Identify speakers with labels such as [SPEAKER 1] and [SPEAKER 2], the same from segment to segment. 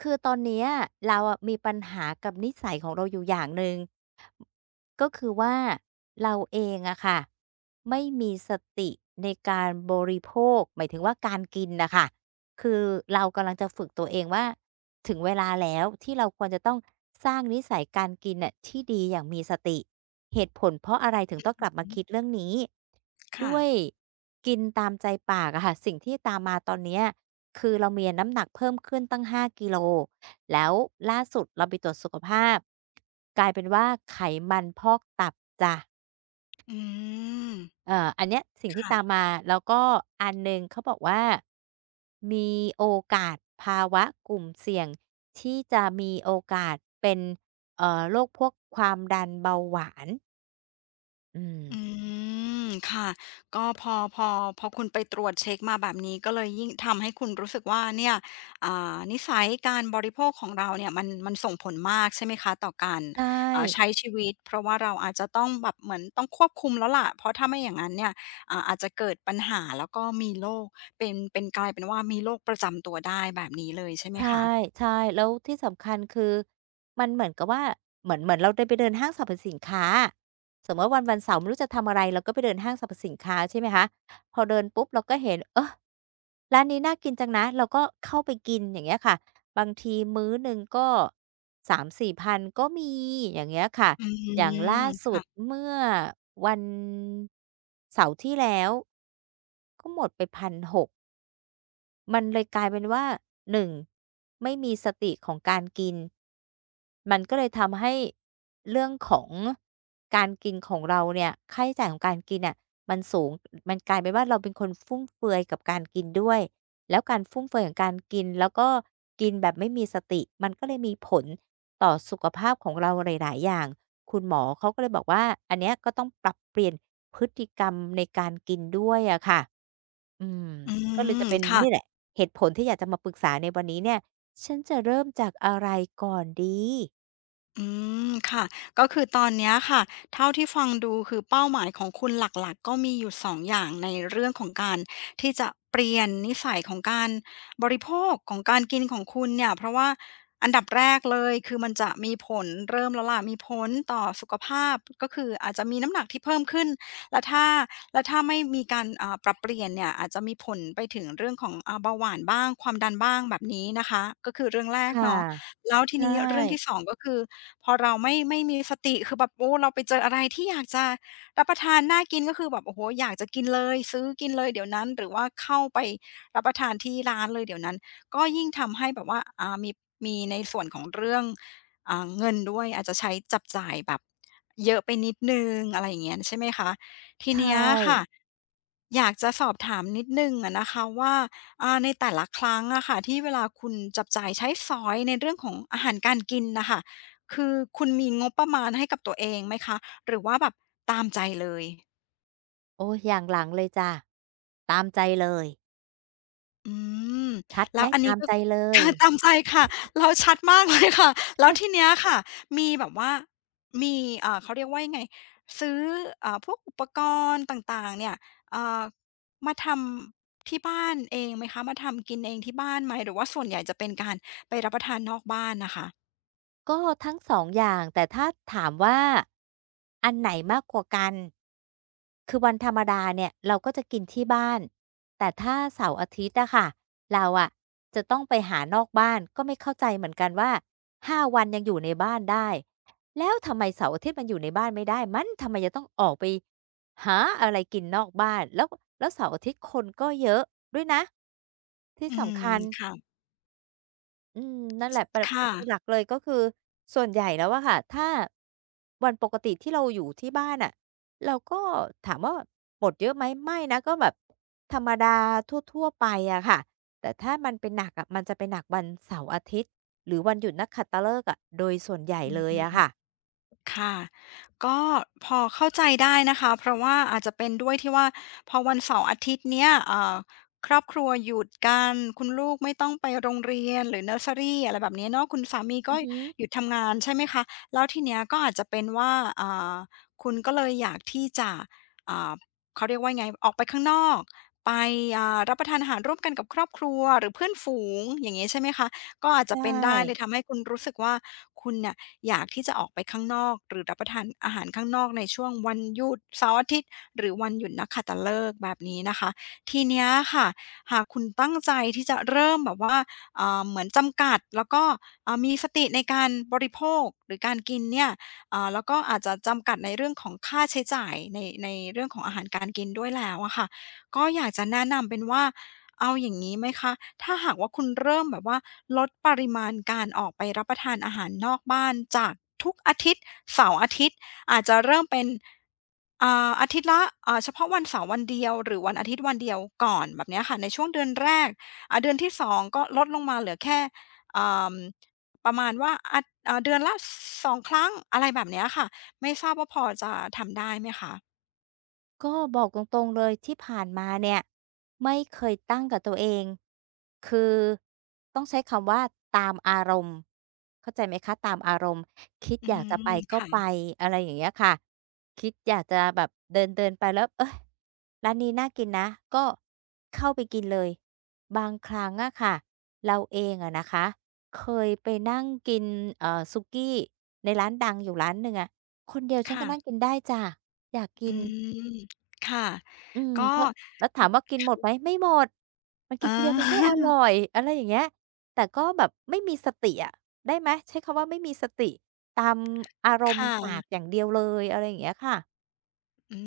[SPEAKER 1] คือตอนเนี้ยเราอะมีปัญหากับนิสัยของเราอยู่อย่างหนึ่งก็คือว่าเราเองอะค่ะไม่มีสติในการบริโภคหมายถึงว่าการกินน่ะค่ะคือเรากำลังจะฝึกตัวเองว่าถึงเวลาแล้วที่เราควรจะต้องสร้างนิสัยการกินน่ะที่ดีอย่างมีสติ เหตุผลเพราะอะไรถึงต้องกลับมา
[SPEAKER 2] อื
[SPEAKER 1] คิด
[SPEAKER 2] อ
[SPEAKER 1] เรื่องนี้
[SPEAKER 2] ค่ะ
[SPEAKER 1] ด้วยกินตามใจปากอะค่ะสิ่งที่ตามมาตอนเนี้ยคือเรามีน้ำหนักเพิ่มขึ้นตั้ง5กิโลแล้วล่าสุดเราไปตรวจสุขภาพกลายเป็นว่าไขมันพอกตับจ้ะ
[SPEAKER 2] อืม
[SPEAKER 1] อันเนี้ยสิ่งที่ตาม
[SPEAKER 2] ค่ะ
[SPEAKER 1] มาแล้วก็อันหนึ่งเขาบอกว่ามีโอกาสภาวะกลุ่มเสี่ยงที่จะมีโอกาสเป็นโรคพวกความดันเบาหวานอืม
[SPEAKER 2] อืมค่ะก็พอพอคุณไปตรวจเช็กมาแบบนี้ก็เลยยิ่งทำให้คุณรู้สึกว่าเนี่ยนิสัยการบริโภคของเราเนี่ยมันส่งผลมากใช่ไหมคะต่อการ
[SPEAKER 1] ใช่
[SPEAKER 2] ใช้ชีวิตเพราะว่าเราอาจจะต้องแบบเหมือนต้องควบคุมแล้วล่ะเพราะถ้าไม่อย่างนั้นเนี่ยอาจจะเกิดปัญหาแล้วก็มีโรคเป็นเป็นกลายเป็นว่ามีโรคประจำตัวได้แบบนี้เลยใช่ไหม
[SPEAKER 1] ใช่
[SPEAKER 2] คะ
[SPEAKER 1] ใช่แล้วที่สำคัญคือมันเหมือนกับว่าเหมือนเราได้ไปเดินห้างสรรพสินค้าอะสมมุติวันเสาร์ไม่รู้จะทำอะไรเราก็ไปเดินห้างสรรพสินค้าใช่ไหมคะพอเดินปุ๊บเราก็เห็นเออร้านนี้น่ากินจังนะเราก็เข้าไปกินอย่างเงี้ยค่ะบางทีมื้อหนึ่งก็สามสี4,000ก็มีอย่างเงี้ยค่ะ
[SPEAKER 2] อื
[SPEAKER 1] อย่าง
[SPEAKER 2] ม
[SPEAKER 1] ล่าสุด
[SPEAKER 2] ค่ะ
[SPEAKER 1] เมื่อวันเสาร์ที่แล้วก็หมดไป1,600 มันเลยกลายเป็นว่าหนึ่งไม่มีสติของการกินมันก็เลยทำให้เรื่องของการกินของเราเนี่ยค่าใช้จ่ายของการกินน่ะมันสูงมันกลายเป็นว่าเราเป็นคนฟุ่มเฟือยกับการกินด้วยแล้วการฟุ่มเฟือยของการกินแล้วก็กินแบบไม่มีสติมันก็เลยมีผลต่อสุขภาพของเราหลายๆอย่างคุณหมอเขาก็เลยบอกว่าอันเนี้ยก็ต้องปรับเปลี่ยนพฤติกรรมในการกินด้วยอะค่ะอืม
[SPEAKER 2] อื
[SPEAKER 1] ก็เลยจะ
[SPEAKER 2] ม
[SPEAKER 1] เป็น
[SPEAKER 2] ค่ะ
[SPEAKER 1] นี่แหละ เหตุผลที่อยากจะมาปรึกษาในวันนี้เนี่ย ฉันจะเริ่มจากอะไรก่อนดี
[SPEAKER 2] อืมค่ะก็คือตอนเนี้ยค่ะเท่าที่ฟังดูคือเป้าหมายของคุณหลักๆก็มีอยู่2องอย่างในเรื่องของการที่จะเปลี่ยนนิสัยของการบริโภคของการกินของคุณเนี่ยเพราะว่าอันดับแรกเลยคือมันจะมีผลเริ่มแล้วล่ะมีผลต่อสุขภาพก็คืออาจจะมีน้ำหนักที่เพิ่มขึ้นแล้วถ้าแล้วถ้าไม่มีการปรับเปลี่ยนเนี่ยอาจจะมีผลไปถึงเรื่องของเบาหวานบ้างความดันบ้างแบบนี้นะคะก็คือเรื่องแรก
[SPEAKER 1] ค่ะ
[SPEAKER 2] เนาะ แล้วที
[SPEAKER 1] ใช่
[SPEAKER 2] นี้เรื่องที่สองก็คือพอเราไม่มีสติคือแบบโอ้เราไปเจออะไรที่อยากจะรับประทานน่ากินก็คือแบบโอ้โฮอยากจะกินเลยซื้อกินเลยเดี๋ยวนั้นหรือว่าเข้าไปรับประทานที่ร้านเลยเดี๋ยวนั้นก็ยิ่งทำให้แบบว่ามีในส่วนของเรื่องเงินด้วยอาจจะใช้จับจ่ายแบบเยอะไปนิดหนึ่งอะไรอย่างเงี้ยใช่ไหมคะที
[SPEAKER 1] ใช่
[SPEAKER 2] เนี้ยค่ะ่ะอยากจะสอบถามนิดหนึ่งอะนะคะว่า ในแต่ละครั้งอะค่ะที่เวลาคุณจับจ่ายใช้สอยในเรื่องของอาหารการกินนะคะคือคุณมีงบประมาณให้กับตัวเองไหมคะหรือว่าแบบตามใจเลย
[SPEAKER 1] โอ้อย่างหลังเลยจ้ะ ตามใจเลย
[SPEAKER 2] อืม
[SPEAKER 1] ทัดไห
[SPEAKER 2] แล้
[SPEAKER 1] ม
[SPEAKER 2] วอัน
[SPEAKER 1] ตา
[SPEAKER 2] นี้
[SPEAKER 1] ม
[SPEAKER 2] ก็
[SPEAKER 1] ใจเล ย
[SPEAKER 2] ค่ะตามใจค่ะเราชัดมากเลยค่ะแล้วทีเนี้ยค่ะมีแบบว่ามีเขาเรียกว่ายังไงซื้อพวกอุปกรณ์ต่างๆเนี่ยเอ่อมาทำที่บ้านเองไหมคะมาทำกินเองที่บ้านไหมหรือว่าส่วนใหญ่จะเป็นการไปรับประทานนอกบ้านนะคะ
[SPEAKER 1] ก็ทั้งสองอย่างแต่ถ้าถามว่าอันไหนมากกว่ากันคือวันธรรมดาเนี่ยเราก็จะกินที่บ้านแต่ถ้าเสาร์อาทิตย์อะค่ะเราอะจะต้องไปหานอกบ้านก็ไม่เข้าใจเหมือนกันว่าห้าวันยังอยู่ในบ้านได้แล้วทำไมเสาร์อาทิตย์มันอยู่ในบ้านไม่ได้มันทำไมจะต้องออกไปหาอะไรกินนอกบ้านแล้วแล้วเสาร์อาทิตย์คนก็เยอะด้วยนะที่
[SPEAKER 2] อื
[SPEAKER 1] สำ
[SPEAKER 2] ม
[SPEAKER 1] คัญ
[SPEAKER 2] ค่ะ
[SPEAKER 1] อืมนั่นแหละแคือหลั
[SPEAKER 2] ค่ะ
[SPEAKER 1] กเลยก็คือส่วนใหญ่แล้วอะค่ะถ้าวันปกติที่เราอยู่ที่บ้านน่ะเราก็ถามว่าบ่นเยอะไหมไม่นะก็แบบธรรมดาทั่วๆไปอะค่ะแต่ถ้ามันเป็นหนักอะมันจะเป็นหนักวันเสาร์อาทิตย์หรือวันหยุดนักขัตฤกษ์อะโดยส่วนใหญ่เลยอะค่ะ
[SPEAKER 2] ค่ะก็พอเข้าใจได้นะคะเพราะว่าอาจจะเป็นด้วยที่ว่าพอวันเสาร์อาทิตย์เนี้ยครอบครัวหยุดกันคุณลูกไม่ต้องไปโรงเรียนหรือเนิร์สเซอรีอะไรแบบนี้เนาะคุณสามี
[SPEAKER 1] อื
[SPEAKER 2] ก็
[SPEAKER 1] อฮึ
[SPEAKER 2] หยุดทำงานใช่ไหมคะแล้วทีเนี้ยก็อาจจะเป็นว่าอ่าคุณก็เลยอยากที่จะอ่าเขาเรียกว่าไง ออกไปข้างนอก ไปรับประทานอาหารร่วมกันกับครอบครัวหรือเพื่อนฝูงอย่างงี้ใช่ไหมคะ ก็อาจ
[SPEAKER 1] ใช
[SPEAKER 2] จะเป็นได้เลย
[SPEAKER 1] ่
[SPEAKER 2] ทำให้คุณรู้สึกว่าคุณเนี่ยอยากที่จะออกไปข้างนอกหรือรับประทานอาหารข้างนอกในช่วงวันหยุดเสาร์อาทิตย์หรือวันหยุดนักขัตฤกษ์แบบนี้นะคะทีเนี้ยค่ะหากคุณตั้งใจที่จะเริ่มแบบว่าเหมือนจำกัดแล้วก็มีสติในการบริโภคหรือการกินเนี่ยแล้วก็อาจจะจำกัดในเรื่องของค่าใช้จ่ายในเรื่องของอาหารการกินด้วยแล้วอะค่ะก็อยากจะแนะนำเป็นว่า เอาอย่างนี้ไหมคะ ถ้าหากว่าคุณเริ่มแบบว่าลดปริมาณการออกไปรับประทานอาหารนอกบ้านจากทุกอาทิตย์เสาร์อาทิตย์อาจจะเริ่มเป็นอาทิตย์ละเฉพาะวันเสาร์วันเดียวหรือวันอาทิตย์วันเดียวก่อนแบบเนี้ยค่ะในช่วงเดือนแรกเดือนที่2ก็ลดลงมาเหลือแค่อ่าประมาณว่าเดือนละ2 ครั้งอะไรแบบเนี้ยค่ะไม่ทราบว่าพอจะทำได้ไหมคะ
[SPEAKER 1] ก็บอกตรงๆเลยที่ผ่านมาเนี่ยไม่เคยตั้งกับตัวเองคือต้องใช้คำว่าตามอารมณ์เข้าใจไหมคะตามอารมณ์คิด
[SPEAKER 2] อื
[SPEAKER 1] อยากจะไป
[SPEAKER 2] ม
[SPEAKER 1] ก็
[SPEAKER 2] ค่ะ
[SPEAKER 1] ไปอะไรอย่างเงี้ยค่ะคิดอยากจะแบบเดินๆไปแล้วเอ้ยร้านนี้น่ากินนะก็เข้าไปกินเลยบางครั้งอะค่ะเราเองอะนะคะเคยไปนั่งกินสุกี้ในร้านดังอยู่ร้านหนึ่งอะคนเดียวฉันก็
[SPEAKER 2] ค่ะ
[SPEAKER 1] นั่งกินได้จ้ะอยากกิ
[SPEAKER 2] อื
[SPEAKER 1] น
[SPEAKER 2] มค่ะ
[SPEAKER 1] อืม
[SPEAKER 2] ก็
[SPEAKER 1] เพราะแล้วถามว่ากินหมดไหมไม่หมดมัน
[SPEAKER 2] เอ
[SPEAKER 1] กินคนเดียว
[SPEAKER 2] อ
[SPEAKER 1] มันไม่อร่อย อะไรอย่างเงี้ยแต่ก็แบบไม่มีสติอะได้ไหมใช้คำว่าไม่มีสติตามอาร
[SPEAKER 2] ค
[SPEAKER 1] มณ์ปาก
[SPEAKER 2] ่ะ
[SPEAKER 1] อย่างเดียวเลยอะไรอย่างเงี้ยค่ะ
[SPEAKER 2] อื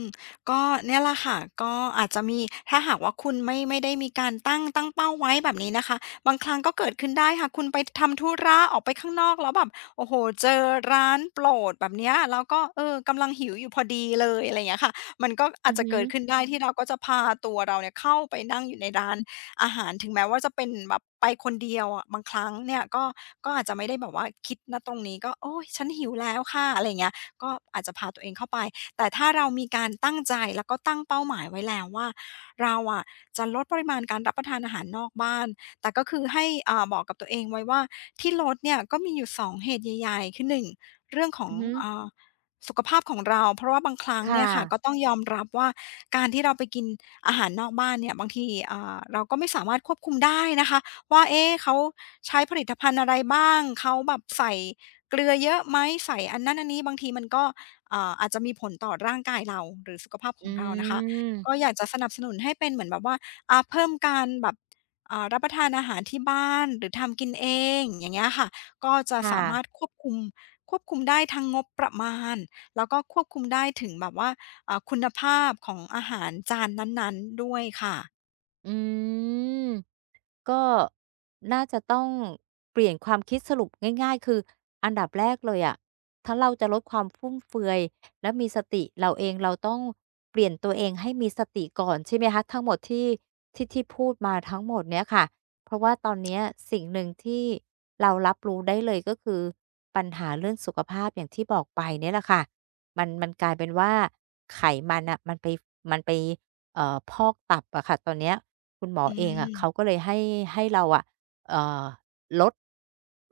[SPEAKER 2] มก็เนี่ยแหละค่ะก็อาจจะมีถ้าหากว่าคุณไม่ได้มีการตั้งเป้าไว้แบบนี้นะคะบางครั้งก็เกิดขึ้นได้ค่ะคุณไปทำธุระออกไปข้างนอกแล้วแบบโอ้โฮเจอร้านโปรดแบบเนี้ยแล้วก็เออกำลังหิวอยู่พอดีเลยอะไรอย่างเงี้ยค่ะมันก็
[SPEAKER 1] อื
[SPEAKER 2] อาจ
[SPEAKER 1] อ
[SPEAKER 2] จะ
[SPEAKER 1] ฮึ
[SPEAKER 2] เกิดขึ้นได้ที่เราก็จะพาตัวเราเนี่ยเข้าไปนั่งอยู่ในร้านอาหารถึงแม้ว่าจะเป็นแบบไปคนเดียวอะบางครั้งเนี่ยก็ก็อาจจะไม่ได้แบบว่าคิดณตรงนี้ก็โอ๊ยฉันหิวแล้วค่ะอะไรอย่างเงี้ยก็อาจจะพาตัวเองเข้าไป แต่ถ้าเรามีการตั้งใจแล้วก็ตั้งเป้าหมายไว้แล้วว่าเราอะจะลดปริมาณการรับประทานอาหารนอกบ้านแต่ก็คือให้บอกกับตัวเองไว้ว่าที่ลดเนี่ยก็มีอยู่สองเหตุใหญ่ๆคือหนึ่งเรื่องขอ
[SPEAKER 1] อื
[SPEAKER 2] ง
[SPEAKER 1] อฮึ
[SPEAKER 2] อ่าสุขภาพของเราเพราะว่าบางครั้ง
[SPEAKER 1] ค่ะ
[SPEAKER 2] เนี่ยค่ะก็ต้องยอมรับว่าการที่เราไปกินอาหารนอกบ้านเนี่ยบางทีเราก็ไม่สามารถควบคุมได้นะคะว่าเอ๊ะเขาใช้ผลิตภัณฑ์อะไรบ้างเขาแบบใส่เกลือเยอะไหมใส่อันนั้นอันนี้บางทีมันก็ เอ่าอาจจะมีผลต่อร่างกายเราหรือสุขภาพข
[SPEAKER 1] อื
[SPEAKER 2] องเรานะคะก็
[SPEAKER 1] ม
[SPEAKER 2] อยากจะสนับสนุนให้เป็นเหมือนแบบว่าเพิ่มการแบบรับประทานอาหารที่บ้านหรือทำกินเองอย่างเงี้ยค่ะก็จะ
[SPEAKER 1] ค่ะ
[SPEAKER 2] สามารถควบคุมได้ทั้งงบประมาณแล้วก็ควบคุมได้ถึงแบบว่าคุณภาพของอาหารจานนั้นๆด้วยค่ะ
[SPEAKER 1] อืม ก็น่าจะต้องเปลี่ยนความคิดสรุปง่ายๆคืออันดับแรกเลยอะถ้าเราจะลดความฟุ่มเฟือยและมีสติเราเองเราต้องเปลี่ยนตัวเองให้มีสติก่อนใช่ไหมคะทั้งหมดที่ที่พูดมาทั้งหมดเนี้ยค่ะเพราะว่าตอนเนี้ยสิ่งหนึ่งที่เรารับรู้ได้เลยก็คือปัญหาเรื่องสุขภาพอย่างที่บอกไปเนี่ยแหละค่ะมันกลายเป็นว่าไขมันน่ะมันไปมันไป พอกตับอะค่ะตอนเนี้ยคุณหมอ
[SPEAKER 2] อื
[SPEAKER 1] เองอะเขา
[SPEAKER 2] ม
[SPEAKER 1] ก็เลยให้ให้เราอะเอ่อลด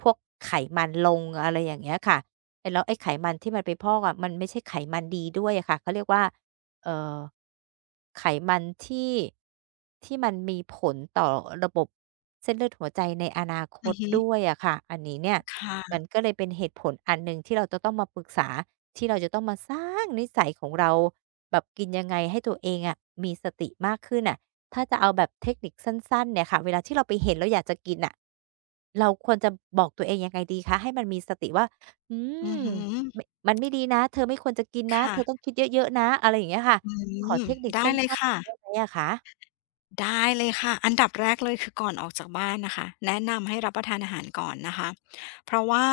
[SPEAKER 1] พวกไขมันลงอะไรอย่างเงี้ยค่ะไอ้แล้วไอ้ไขมันที่มันไปพอกอะมันไม่ใช่ไขมันดีด้วยอะค่ะเขาเรียกว่า เอ่อไขมันที่มันมีผลต่อระบบเส้นเลือดหัวใจในอนาค
[SPEAKER 2] อื
[SPEAKER 1] ต
[SPEAKER 2] อฮึ
[SPEAKER 1] ด้วยอะค่ะ อันนี้เนี่ยมั
[SPEAKER 2] ค่ะ
[SPEAKER 1] นก็เลยเป็นเหตุผลอันหนึ่งที่เราจะต้องมาปรึกษาที่เราจะต้องมาสร้างนิสัยของเราแบบกินยังไงให้ตัวเองอะมีสติมากขึ้นน่ะถ้าจะเอาแบบเทคนิคสั้นๆเนี่ยค่ะเวลาที่เราไปเห็นแล้วอยากจะกินน่ะเราควรจะบอกตัวเองยังไงดีคะให้มันมีสติว่าอืม
[SPEAKER 2] อือฮึ
[SPEAKER 1] ไมมันไม่ดีนะเธอไม่ควรจะกินนะเธ
[SPEAKER 2] ค่ะ
[SPEAKER 1] อต้องคิดเยอะๆนะอะไรอย่างเงี้ยค่ะ
[SPEAKER 2] อื
[SPEAKER 1] ขอ
[SPEAKER 2] ม
[SPEAKER 1] เทคนิค
[SPEAKER 2] ได้
[SPEAKER 1] สั
[SPEAKER 2] เลย
[SPEAKER 1] ้นๆได้
[SPEAKER 2] ค่ะ
[SPEAKER 1] ไหมอะคะ
[SPEAKER 2] ได้เลยค่ะอันดับแรกเลยคือก่อนออกจากบ้านนะคะแนะนำให้รับประทานอาหารก่อนนะคะเพราะว่า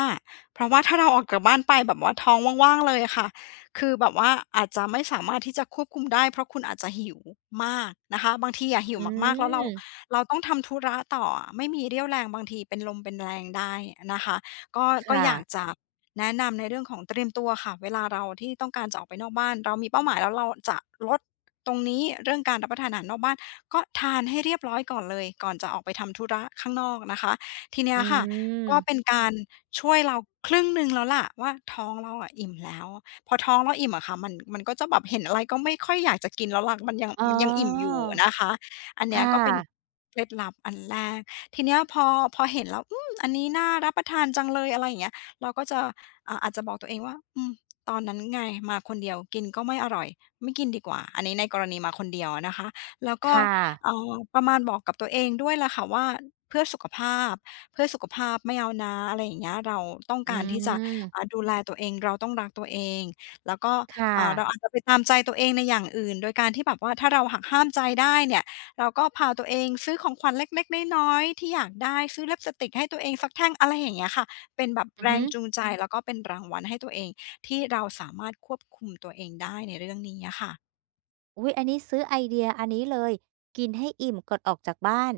[SPEAKER 2] เพราะว่าถ้าเราออกจากบ้านไปแบบว่าท้องว่างๆเลยอะค่ะคือแบบว่าอาจจะไม่สามารถที่จะควบคุมได้เพราะคุณอาจจะหิวมากนะคะบางทีอะหิ
[SPEAKER 1] อื
[SPEAKER 2] วมากๆแล้ว
[SPEAKER 1] ม
[SPEAKER 2] เราต้องทำธุระต่อไม่มีเรี่ยวแรงบางทีเป็นลมเป็นแรงได้นะคะก็ก็
[SPEAKER 1] ค่ะ
[SPEAKER 2] อยากจะ แนะนำในเรื่องของเตรียมตัวค่ะเวลาเราที่ต้องการจะออกไปนอกบ้านเรามีเป้าหมายแล้วเราจะลดตรงนี้เรื่องการรับประทานอาหารนอกบ้านก็ทานให้เรียบร้อยก่อนเลยก่อนจะออกไปทำธุระข้างนอกนะคะทีเนี้
[SPEAKER 1] อื
[SPEAKER 2] ยค่ะก็
[SPEAKER 1] ม
[SPEAKER 2] เป็นการช่วยเราครึ่งหนึ่งแล้วล่ะว่าท้องเราอะอิ่มแล้วพอท้องเราอิ่มอะค่ะมันก็จะแบบเห็นอะไรก็ไม่ค่อยอยากจะกินแล้วล่ะ
[SPEAKER 1] อ๋อ
[SPEAKER 2] มันยังอิ่มอยู่นะคะอันเนี้ย
[SPEAKER 1] ค่ะ
[SPEAKER 2] ก็เป็นเคล็ดลับอันแรกทีเนี้ยพอเห็นแล้วอืมอันนี้น่ารับประทานจังเลยอะไรอย่างเงี้ยเราก็จะ อาจจะบอกตัวเองว่าอืมตอนนั้นไงมาคนเดียวกินก็ไม่อร่อยไม่กินดีกว่าอันนี้ในกรณีมาคนเดียวอะนะคะแล้วก็
[SPEAKER 1] ค่ะ
[SPEAKER 2] ประมาณบอกกับตัวเองด้วยแหละค่ะว่าเพื่อสุขภาพเพื่อสุขภาพไม่เอานะอะไรอย่างเงี้ยเราต้อง
[SPEAKER 1] อื
[SPEAKER 2] การที่จะ
[SPEAKER 1] ม
[SPEAKER 2] ดูแลตัวเองเราต้องรักตัวเองแล้วก็
[SPEAKER 1] ค่ะ
[SPEAKER 2] เราอาจจะไปตามใจตัวเองในอย่างอื่นโดยการที่แบบว่าถ้าเราหักห้ามใจได้เนี่ยเราก็พาตัวเองซื้อของขวัญเล็กๆน้อยๆที่อยากได้ซื้อเล็บสติกให้ตัวเองสักแท่งอะไรอย่างเงี้ยค่ะ เป็นแบบ
[SPEAKER 1] อือ
[SPEAKER 2] แร
[SPEAKER 1] ฮึ
[SPEAKER 2] งจูงใจแล้วก็เป็นรางวัลให้ตัวเองที่เราสามารถควบคุมตัวเองได้ในเรื่องนี้อะค่ะ
[SPEAKER 1] อุ๊ยอันนี้ซื้อไอเดียอันนี้เลยกินให้อิ่มก่อนออกจากบ้าน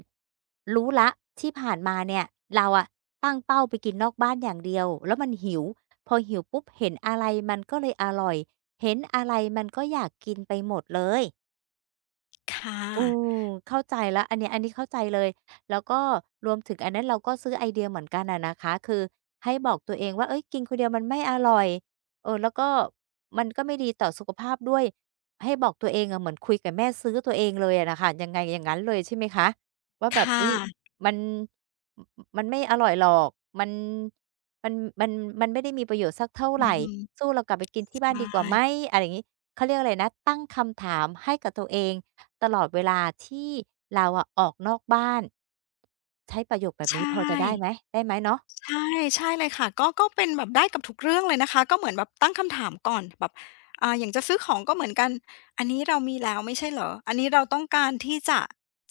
[SPEAKER 1] รู้แล้วที่ผ่านมาเนี่ยเราอะตั้งเป้าไปกินนอกบ้านอย่างเดียวแล้วมันหิวพอหิวปุ๊บเห็นอะไรมันก็เลยอร่อยเห็นอะไรมันก็อยากกินไปหมดเลย
[SPEAKER 2] ค่ะ
[SPEAKER 1] อืมเข้าใจแล้วอันเนี้ยอันนี้เข้าใจเลยแล้วก็รวมถึงอันนั้นเราก็ซื้อไอเดียเหมือนกันอะนะคะคือให้บอกตัวเองว่าเฮ้ยกินคนเดียวมันไม่อร่อยเออแล้วก็มันก็ไม่ดีต่อสุขภาพด้วยให้บอกตัวเองอะเหมือนคุยกับแม่ซื้อตัวเองเลยอะน่ะค่ะยังไงอย่างงั้นเลยใช่ไหมคะว่าแบบ
[SPEAKER 2] ค่
[SPEAKER 1] เฮ้ย
[SPEAKER 2] ะ
[SPEAKER 1] มันมมันไม่อร่อยหรอกมันมันมันมันไม่ได้มีประโยชน์สักเท่า
[SPEAKER 2] อื
[SPEAKER 1] ไร
[SPEAKER 2] อฮึ
[SPEAKER 1] สู้เรากลับไปกินที่
[SPEAKER 2] ใช
[SPEAKER 1] บ้านดีกว่าไหม
[SPEAKER 2] ่
[SPEAKER 1] อะไรอย่างงี้เขาเรียกอะไรนะตั้งคำถามให้กับตัวเอง ตลอดเวลาที่เราอะออกนอกบ้านใช้ประโยคแบบนี้
[SPEAKER 2] ใช่
[SPEAKER 1] พอจะได้ไหมได้ไหมเนาะ
[SPEAKER 2] ใช่ใช่เลยค่ะก็เป็นแบบได้กับทุกเรื่องเลยนะคะก็เหมือนแบบตั้งคำถามก่อนแบบอย่างจะซื้อของก็เหมือนกันอันนี้เรามีแล้วไม่ใช่เหรออันนี้เราต้องการที่จะ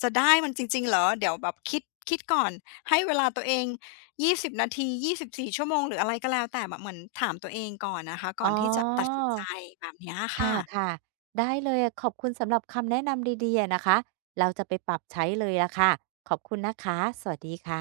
[SPEAKER 2] จะได้มันจริงๆเหรอเดี๋ยวแบบคิดก่อนให้เวลาตัวเอง20 นาที24ชั่วโมงหรืออะไรก็แล้วแต่แบบเหมือนถามตัวเองก่อนนะคะก่
[SPEAKER 1] อ๋อ
[SPEAKER 2] อนที่จะตัดสินใจแบบเนี้ย
[SPEAKER 1] ค
[SPEAKER 2] ค่ะ
[SPEAKER 1] ่ะๆได้เลยอะขอบคุณสำหรับคำแนะนำดีๆอะนะคะเราจะไปปรับใช้เลยล่ะค่ะขอบคุณนะคะสวัสดีค่ะ